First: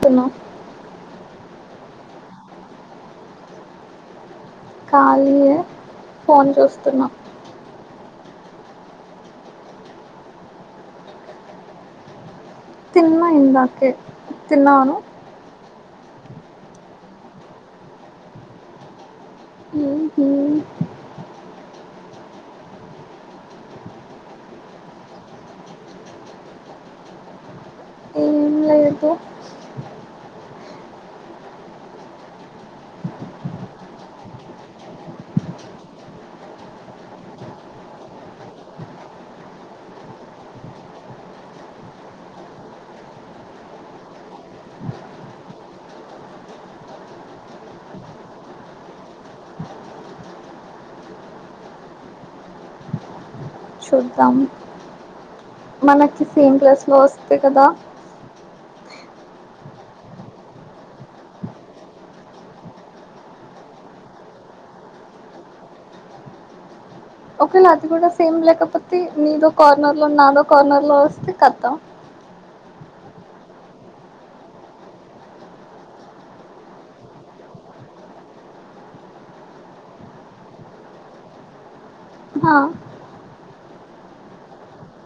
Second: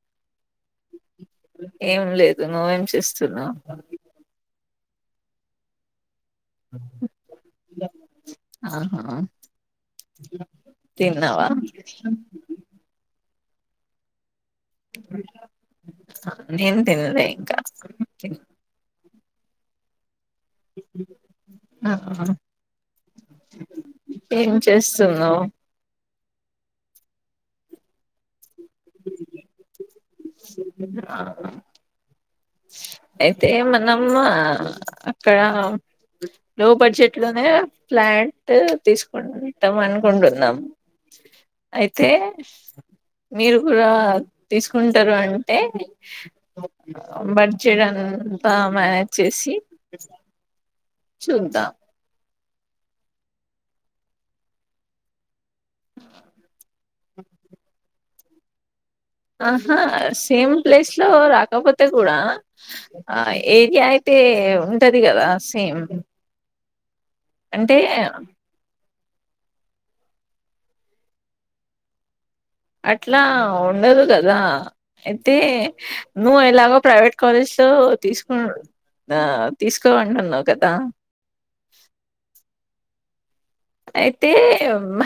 తున్నా ఏం లేదు నువ్వేం చేస్తున్నావ్ ఖాళీయే ఫోన్ చూస్తున్నా ఆహా తిన్నవా తిన్నా ఇందాకే తిన్నావ నువ్ నేను తిన్లే ఇంక హ్మ్ [inaudible] ఏం చేస్తున్నావ్ ఏం లేదు ఆ అయితే మనం అహ్ అక్కడ లొ బడ్జెట్ లొనే ఫ్లాంట్ తీసుకున్ ట్టం అనుకుంటున్నం అయితే మీరు గూడా తీసుకుంటరు అంటే బడ్జెట్ అంతా మానేజ్ చేసి చూద్దా చూద్దాం మనకి సేమ్ ప్లేస్ లొ ఒస్తే కదా ఆహా సేమ్ ప్లేస్ లో రాకపోతే కూడా అ ఏరియా అయి తే ఉంటది గదా సేమ్ ఓకెల అంటే అది కుడా సేమ్ లేకపోత్ తె నీదో కార్నర్ లొ నాదో కార్నర్ లొ వస్తే కత అట్లా ఉండదు గదా ఐతె యే నువ్వు ఎలాగొ ప్రైవేట్ కాలేజ్ తొ తీసుకొ అ తీసుకోమంటున్నవ్ కదా హా అయితే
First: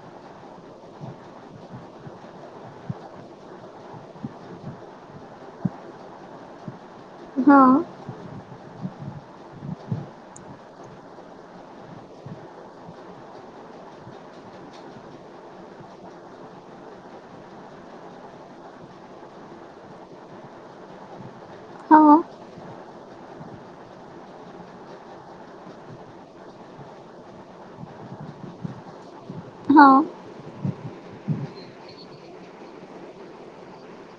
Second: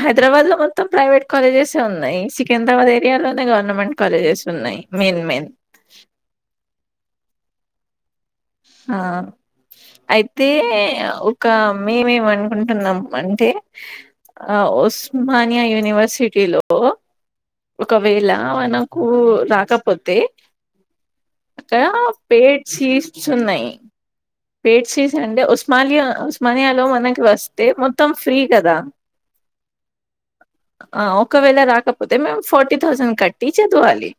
హైదరాబాద్ లో మొత్తం ప్రైవేట్ కాలేజెస్ యే ఉన్నాయి. సికింద్రాబాద్ ఏరియాలోనే గ్ గవర్నమెంట్ కాలజెస్ ఉన్నయ్. మెయిన్ మెయిన్ హ ఆ ఐతే ఒక మేమేమనుకుంటున్నాం అంటే అఒ ఉస్మానియా యూనివర్సిటీలో ఒకవేళ మనకు రాకపోతే ఒక హా, పేయ్డ్ సీట్సున్నయ్ పేయ్డ్ సిస్ అంటే ఉస్మానియా ఉస్మానియాలో మనకి వస్తే మొత్తం ఫ్రీ కదా. హ ఆ ఒకవేళ రాకపోతే మేము ఫార్టీ థౌజండ్ కట్టి చదవాలి.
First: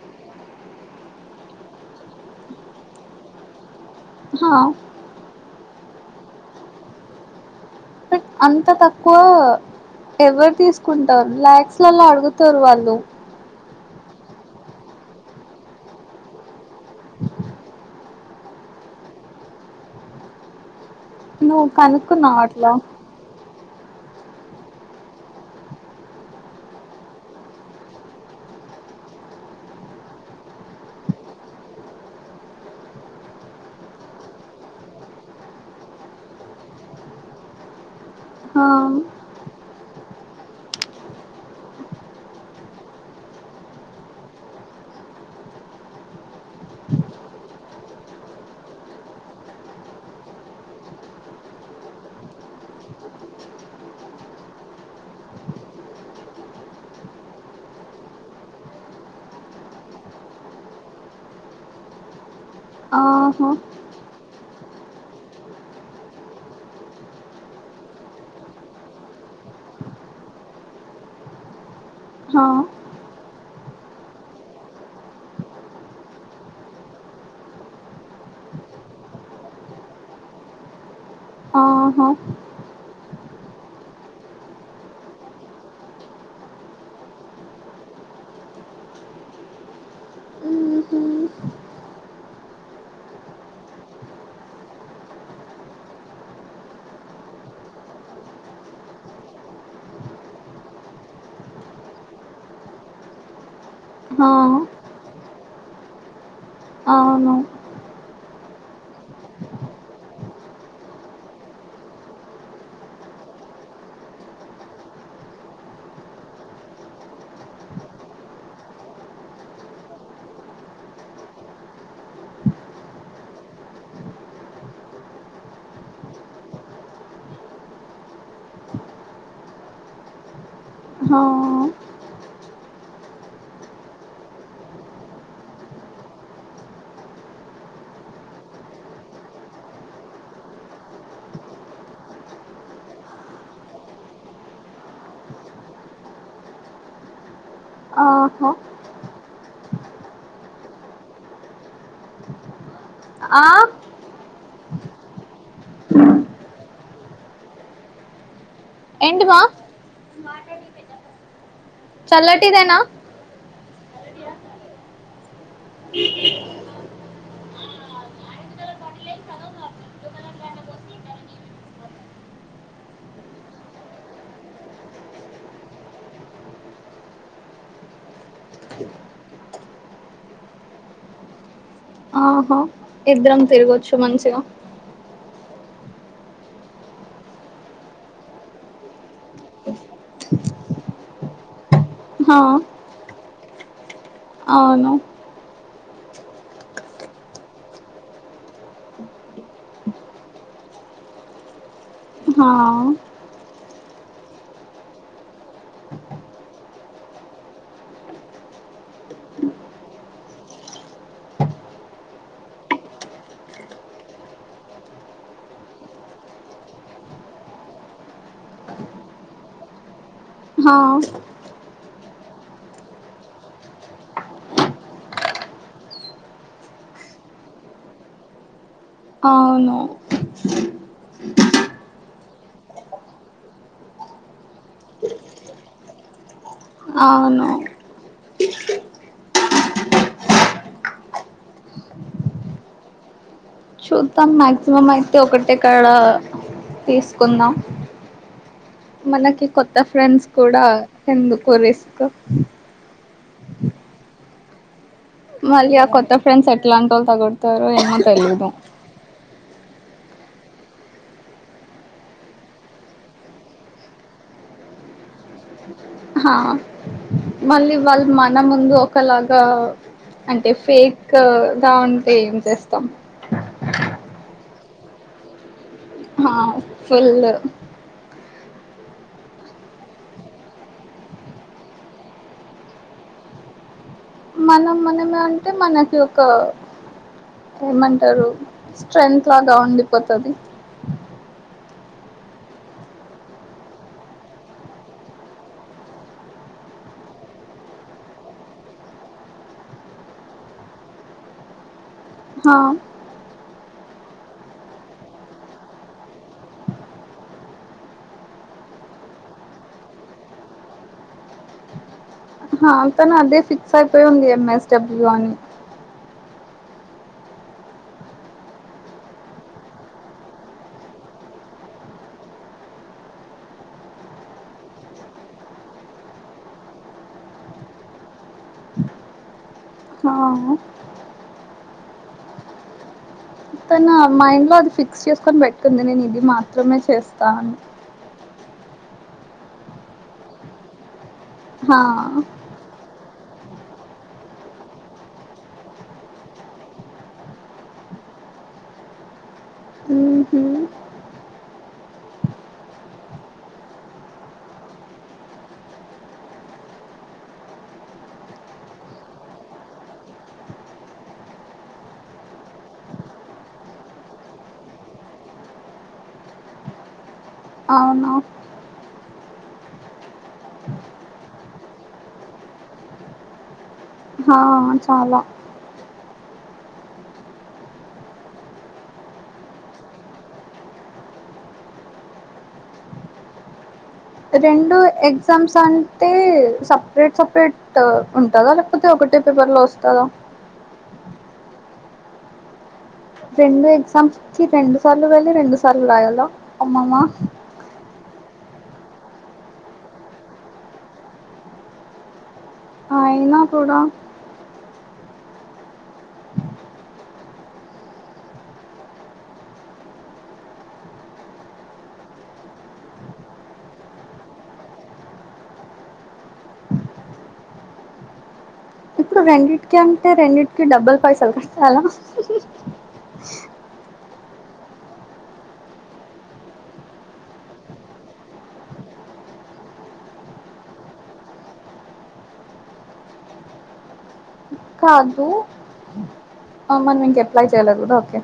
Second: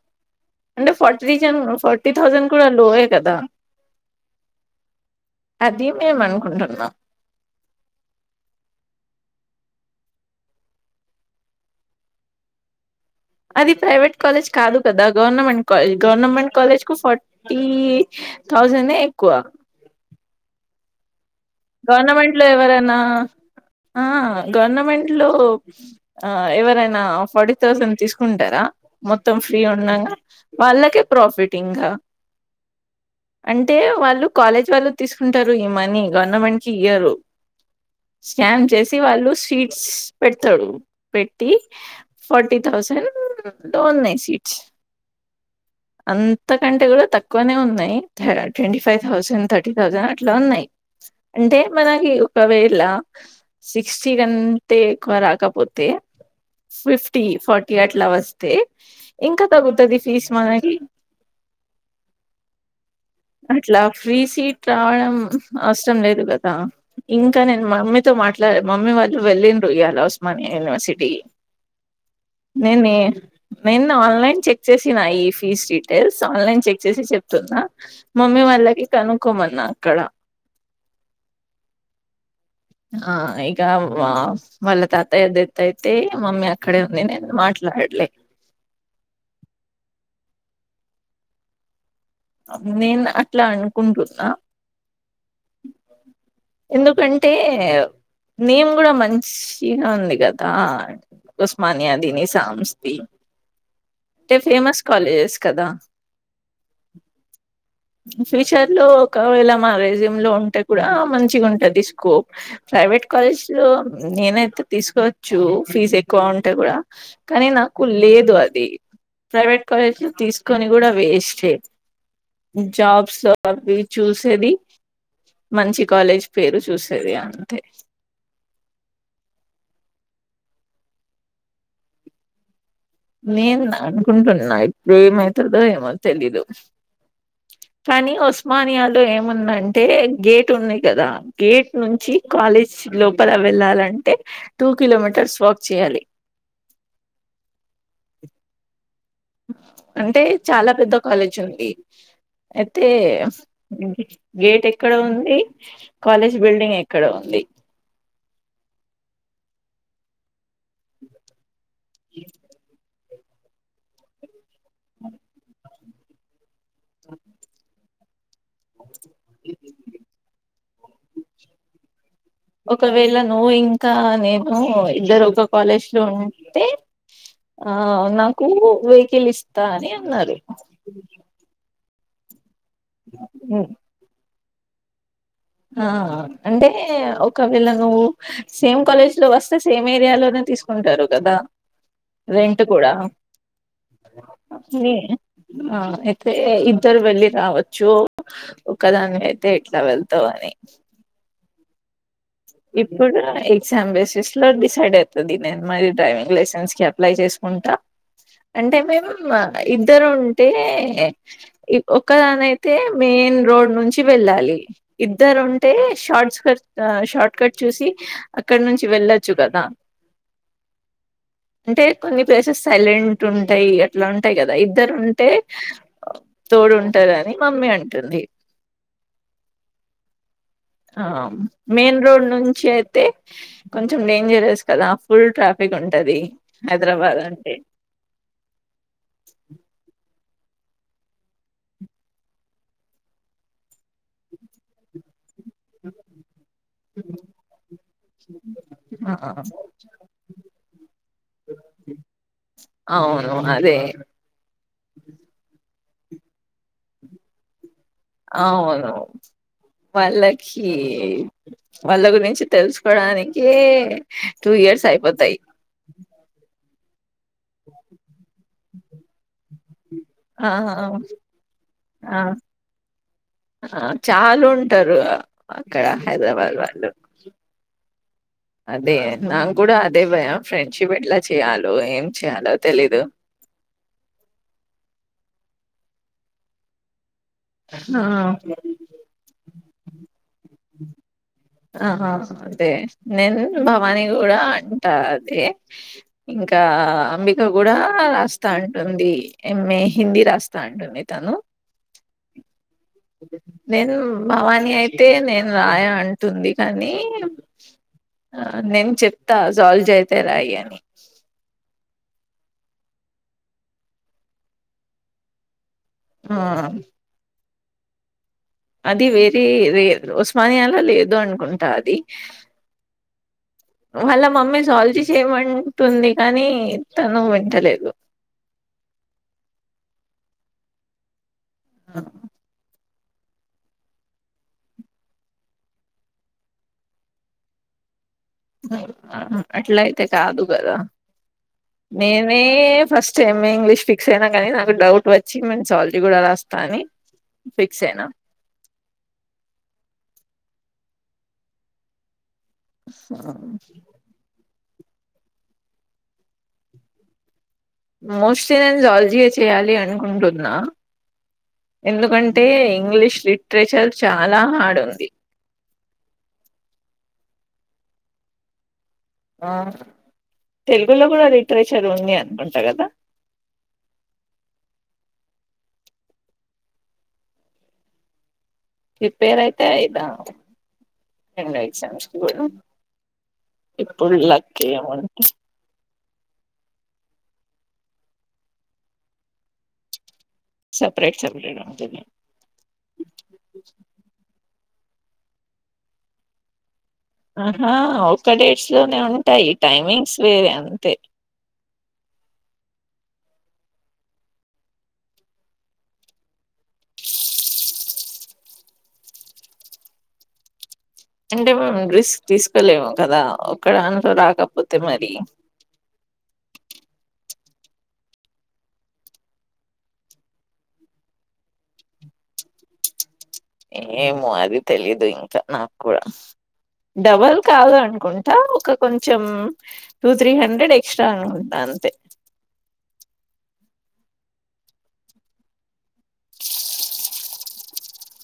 అంటే ఫార్టి రిజన్ ఫార్టీ థౌజండ్ కూడ లోయే కదా హ అది మేమనుకుంటున్నం అంత తక్కువ ఎవరు తీసుకుంటారు ల్యాక్స్ లల్ల అడుగుతరూ వాళ్ళు అది ప్రైవేట్ కాలేజ్ కాదు కదా గవర్నమెంట్ కాలేజ్ గవర్నమెంట్ కాలేజ్ కు ఫార్టీ ఇ థౌజండె ఎక్కువ నువ్వు గవర్నమెంట్ కనుక్కున్నావు లో అట్లా ఎవరైనా ఆ గవర్నమెంట్ లో ఆ ఎవరైనా ఫార్టీ థౌసండ్ తీసుకుంటారా. మొత్తం ఫ్రీ ఉన్నంగ వాళ్ళకే ప్రాఫిట్ ఇంగా అంటే వాళ్ళు కాలేజ్ వాళ్ళు తీసుకుంటరు. ఈ మనీ గవర్నమెంట్ కి ఇయ్యరు. స్కామ్ హా, చేసి వాళ్ళు స్వీట్స్ పెడతాడు. పెట్టి ఫార్టీ థౌ థౌసండ్ టొ ఉన్నయ్ సిట్స్ అంతకంటే గూడా తక్కువనే ఉన్నయ్. థ్ twenty five thousand thirty thousand అట్లా ఉన్నయ్. అంటే మనకి ఒకవేళ సిక్స్టీ కంటే ఎక్కువ రాకపోతే ఫిఫ్టీ ఫార్టీ అట్లా వస్తే ఇంకా తగ్గుతది ఫీజ్ మనకి ఆహా, అట్లాప్ ఫ్రీ సీట్ రావడం అవసరం లేదు గదా ఇంకా నేను మమ్మీతొ మాట్లాలె మమ్మీ వాళ్ వాళ్ళు వెళ్ళిన్రు ఇయాల ఉస్మానియా యూనివర్సిటీ హా, నేను నేను ఆన్లైన్ చెక్ చేసిన ఈ fees seat so online check చేసి చెప్తున్నా మమ్మీ వాళ్ళకి కనుకోమన్నా అక్కడ ఆహా ఆ ఇగ వ వాళ్ళ తాతయ ఎద్దత్తైతే మమ్మీ అక్కడ ఉండింది మాట్లాడ లెట్లే మ్మ్హ్మ్. నేన అట్లా అనుకుంటున్నా ఎందుకంటే నేమ్ కూడా మంచిగా ఉంది కదా ఉస్మానియాది ని సామస్తి హా, అంటే ఫేమస్ కాలేజెస్ కదా అవును ఫ్యూచర్ లో ఒకవేళ మ్యారేజ్ ఎమ్ లో ఉంటే కూడా మంచిగా ఉంటాది స్కోప్ ప్రైవేట్ కాలేజ్ లో నేనైతే తీసుకో చ్చు ఫీజ్ ఎక్కువ ఉంటే కూడా కానీ నాకు లేదు అది ప్రైవేట్ కాలేజీలు తీసుకొని కూడా వేస్ట్ ఎ జాబ్స్ అవి చూసేది మంచి కాలేజ్ పేరు చూసేది అంతే హా, నేన అనుకుంటున్నా ఇప్పుడు ఏమైతాదో ఏమో తెలీదు కానీ ఉస్మానియాలో ఏముందంటే గేట్ ఉంది కదా గేట్ నుంచి కాలేజ్ లోపల వెళ్ళాలంటే టూ కిలోమీటర్స్ వాక్ చేయాలి ఆహో అంటే చాలా పెద్ద కాలేజ్ ఉంది తే ఆ, గేట్ ఎక్కడ ఉంది కాలేజ్ బిల్డింగ్ ఎ క్కడ ఉంది ఎంటి మా చల్లటిదేనా ఒకవేళ నువ్వు ఇంకా నేను ఇద్దరు ఒక కాలేజ్ లో ఉంటే ఆ నాకు వెహికిల్ ఇస్తా అని అన్నారు ఆహా ఇద్దరం తిరగొచ్చు మంచిగా ఆ అంటే ఒకవేళ నువ్వు సేమ్ కాలేజ్ లో వస్తే సేమ్ ఏరియాలోనే తీసుకుంటారు కదా హా, రెంట్ కూడా అవును నీ ఆ అయితే ఇద్దరు వెళ్ళి రావచ్చు ఒకదానివైతే ఎట్లా వెళ్ ళ్తా వని హా, ఇప్పుడు ఓయ్ ఎగ్జామ్ బేసిస్ లో డిసైడ్ అయుతది నేను మరి డ్రైవింగ్ లైసెన్స్ కి అప్లై చేసుకుంటా అంటే మేం మ్ ఇద్దరు ఉంటే ఇ ఒక్కదానయితే మే మెయిన్ రోడ్ నుంచి వెళ్ళాలి ఇద్దరు ఉంటే షాట్సకట్స్ అ షార్ట్ ఇక్కడ చూసి అక్కడ నుంచి వెళ్ళొచ్చు కదా హా అంటే కొన్ని ప్లేసెస్ సైలెంట్ ఉంటాయి అట్లా ఉంటాయి కదా ఇద్దరు ఉంటే తోడ్ గుడి ఉంటాదని మమ్మీ అంటుంది అవును ఆమ్ మెయిన్ రోడ్ నుంచి అయితే కొంచెం డేంజరస్ కదా ఫుల్ ట్రాఫిక్ ఉంటది హైదరాబాద్ అవును అంటే చూద్దాం మాక్సిమం అయితే ఒకటే కాడా తీస్కుందాం. ఆ! మనకి కొత్త ఫ్రెండ్స్ కూడా ఎందుకో రిస్క్. అవును అదే మళ్ళీ ఆ కొత్త ఫ్రెండ్స్ యెట్లాంటోల్ తగుల్తారో అవును వాళ్ళకి వాళ్ళ గురించి తెలుసుకోడానికే టూ ఇయర్స్ అ అయిపొతయ్ హా మళ్ళీ వాళ్ళు మన ముందు ఒక లాగా ఆ అంటే ఫేక్ గా ఉంటే ఏం చేస్తాం. ఆ చాలుంటరు అక్కడ ఆ హైద్రాబాద్ వాళ్ళు ఫుల్ అదే నాక్కుడా అదే భయం ఫ్రెండ్షిప్ ఎట్ల చేయాలో ఏం చెయాలో తెలీదు. మళ్ళ మనమే అంటే మనకి ఒక ఆ ఏమంటరు స్ట్రెంత్ లాగా ఉండిపొతది. ఆహ అంటే నేను భవానీ గూడా అంటా అదే ఇంక ఆ అంబిక గుడా అస్త అంటుంది. ఎంఏ హిందీ రాస్తా అంటుంది తను హ నేన్ భవానీ అయితే నేన్ రాయ అంటుంది కనీ ఆ నేన్ చెప్తా జూలాజి అయితే రాయి అని హా తను అదే ఫిక్స్యైపోయి ఉంది ఎంఎస్ డబ్ల్యూ అని ఆ.. అది వేరి వేర్ ఉస్మానియాల లేదు అనుకుంటా అది వాళ్ళ మమ్మీ జూలాజి చేయి మంటుంది కనీ తను వింటలేదు. ఆ.... హ్ హ్ అహ్ తన మైండ్లో అది ఫిక్స్ చేస్కొని పెట్టుంది నేన్ ఇది మాత్రమే చేస్తా అని అట్లైతే కాదు గదా హా మేమే ఫస్ సే ఎంఏ ఇంగ్లీష్ ఫిక్స్ అయినం గనీ నాకు డౌట్ వచ్చి మేమ్ జూలాజి గుడ రాస్తా అని ఫిక్సయిన. మ్ హ్ ఆహ్ మోస్ట్లీ నేను జూలాజియే చేయాలి అనుకుంటున్నా. ఎందుకంటే ఇంగ్లీష్ లిట్రేచర్ చాలా హాడ్ అది. అవునా ఆ తెలుగులో గుడ లిట్రేచర్ ఉంది అనుకుంటా గదా హా చాలా ప్రిపేర్ అయితే అయిదాం రెండో ఎగ్జామ్స్కి గుడా రెండో ఎగ్జామ్స్ అంటే సపరేట్ సపరేట్ ట్ ఉంటదా లేక్పోతే ఒకటే పేపర్లో ఒస్తదా? చెప్పలేన్ అంతే రెండు ఎగ్జామ్స్ ఇచ్చి రెండు సార్లు వెళ్ళి రెండు సార్లు రాయాల అమ్మమ్మ. ఆహా ఒక్క డేట్స్లోనే ఉంటాయి టైమింగ్స్ వేరే అంతే అయినా కుడా అంటే మేం ర్రిస్క్ తీస్కోలేము కదా ఒక్కదాన్తో రాకపొతే మరి ఇప్పుడు రెండింటికి అంటే రెండింటికి డబ్బులు పైసలు కట్టాలా. ఏమో అది తెలీదు ఇంకా నాకుడా. డబల్ కాదు అనుకుంటా ఒక కొంచం టూ, త్రీ హండ్రెడ్ ఎక్స్ట్రా అనుకుంటా అంతే కాదు మనం ఇంకా ఎప్లై చేయలే అనుకుంట ఓకె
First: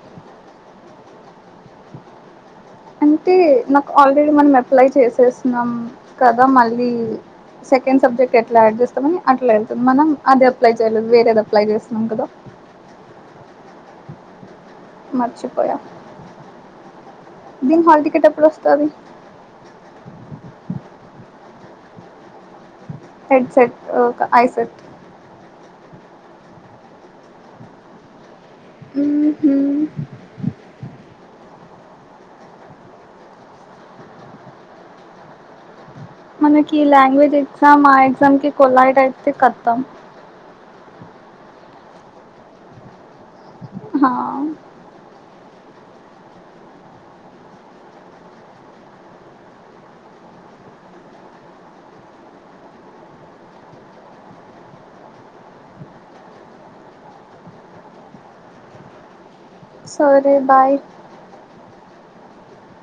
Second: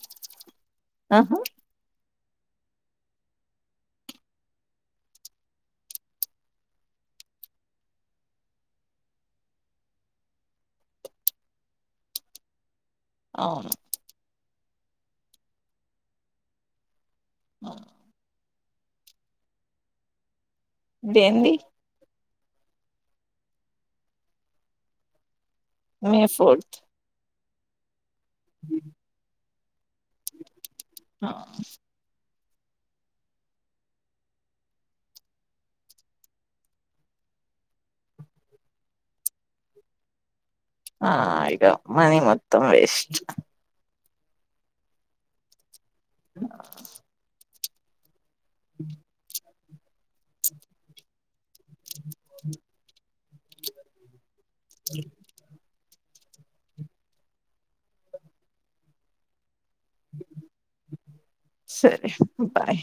ఆహ్. అంటే నాకు ఆల్రెడీ మనం అప్లై చేసేసినం కదా మళ్ళీ. సెకండ్ సబ్జెక్ట్ ఎట్లా యాడ్ చేస్తామని అట్లా వెళ్తుంది మనం అది అప్లై చేయలేదు వేరేది అప్లై చేస్తున్నాం కదా. అవును. మరిచిపోయార. దీని అవును హాల్ టికెట్ ఎప్పుడోస్తది. దేంది. హెడ్ సెట్ ఆహ్ ఐసెట్. May fourth. ఉమ్. ఆహ్. మనకి ఈ లాంగ్వేజ్ ఎగ్జామ్ ఆ ఎగ్జామ్ కి పోలైట్ అయితే కతం. ఆహ్ ఇగ మనీ మొత్తం వేస్ట్. ఆహ్. ప్చ్. [unintelligible] సరే బాయ్. సరే బాయ్.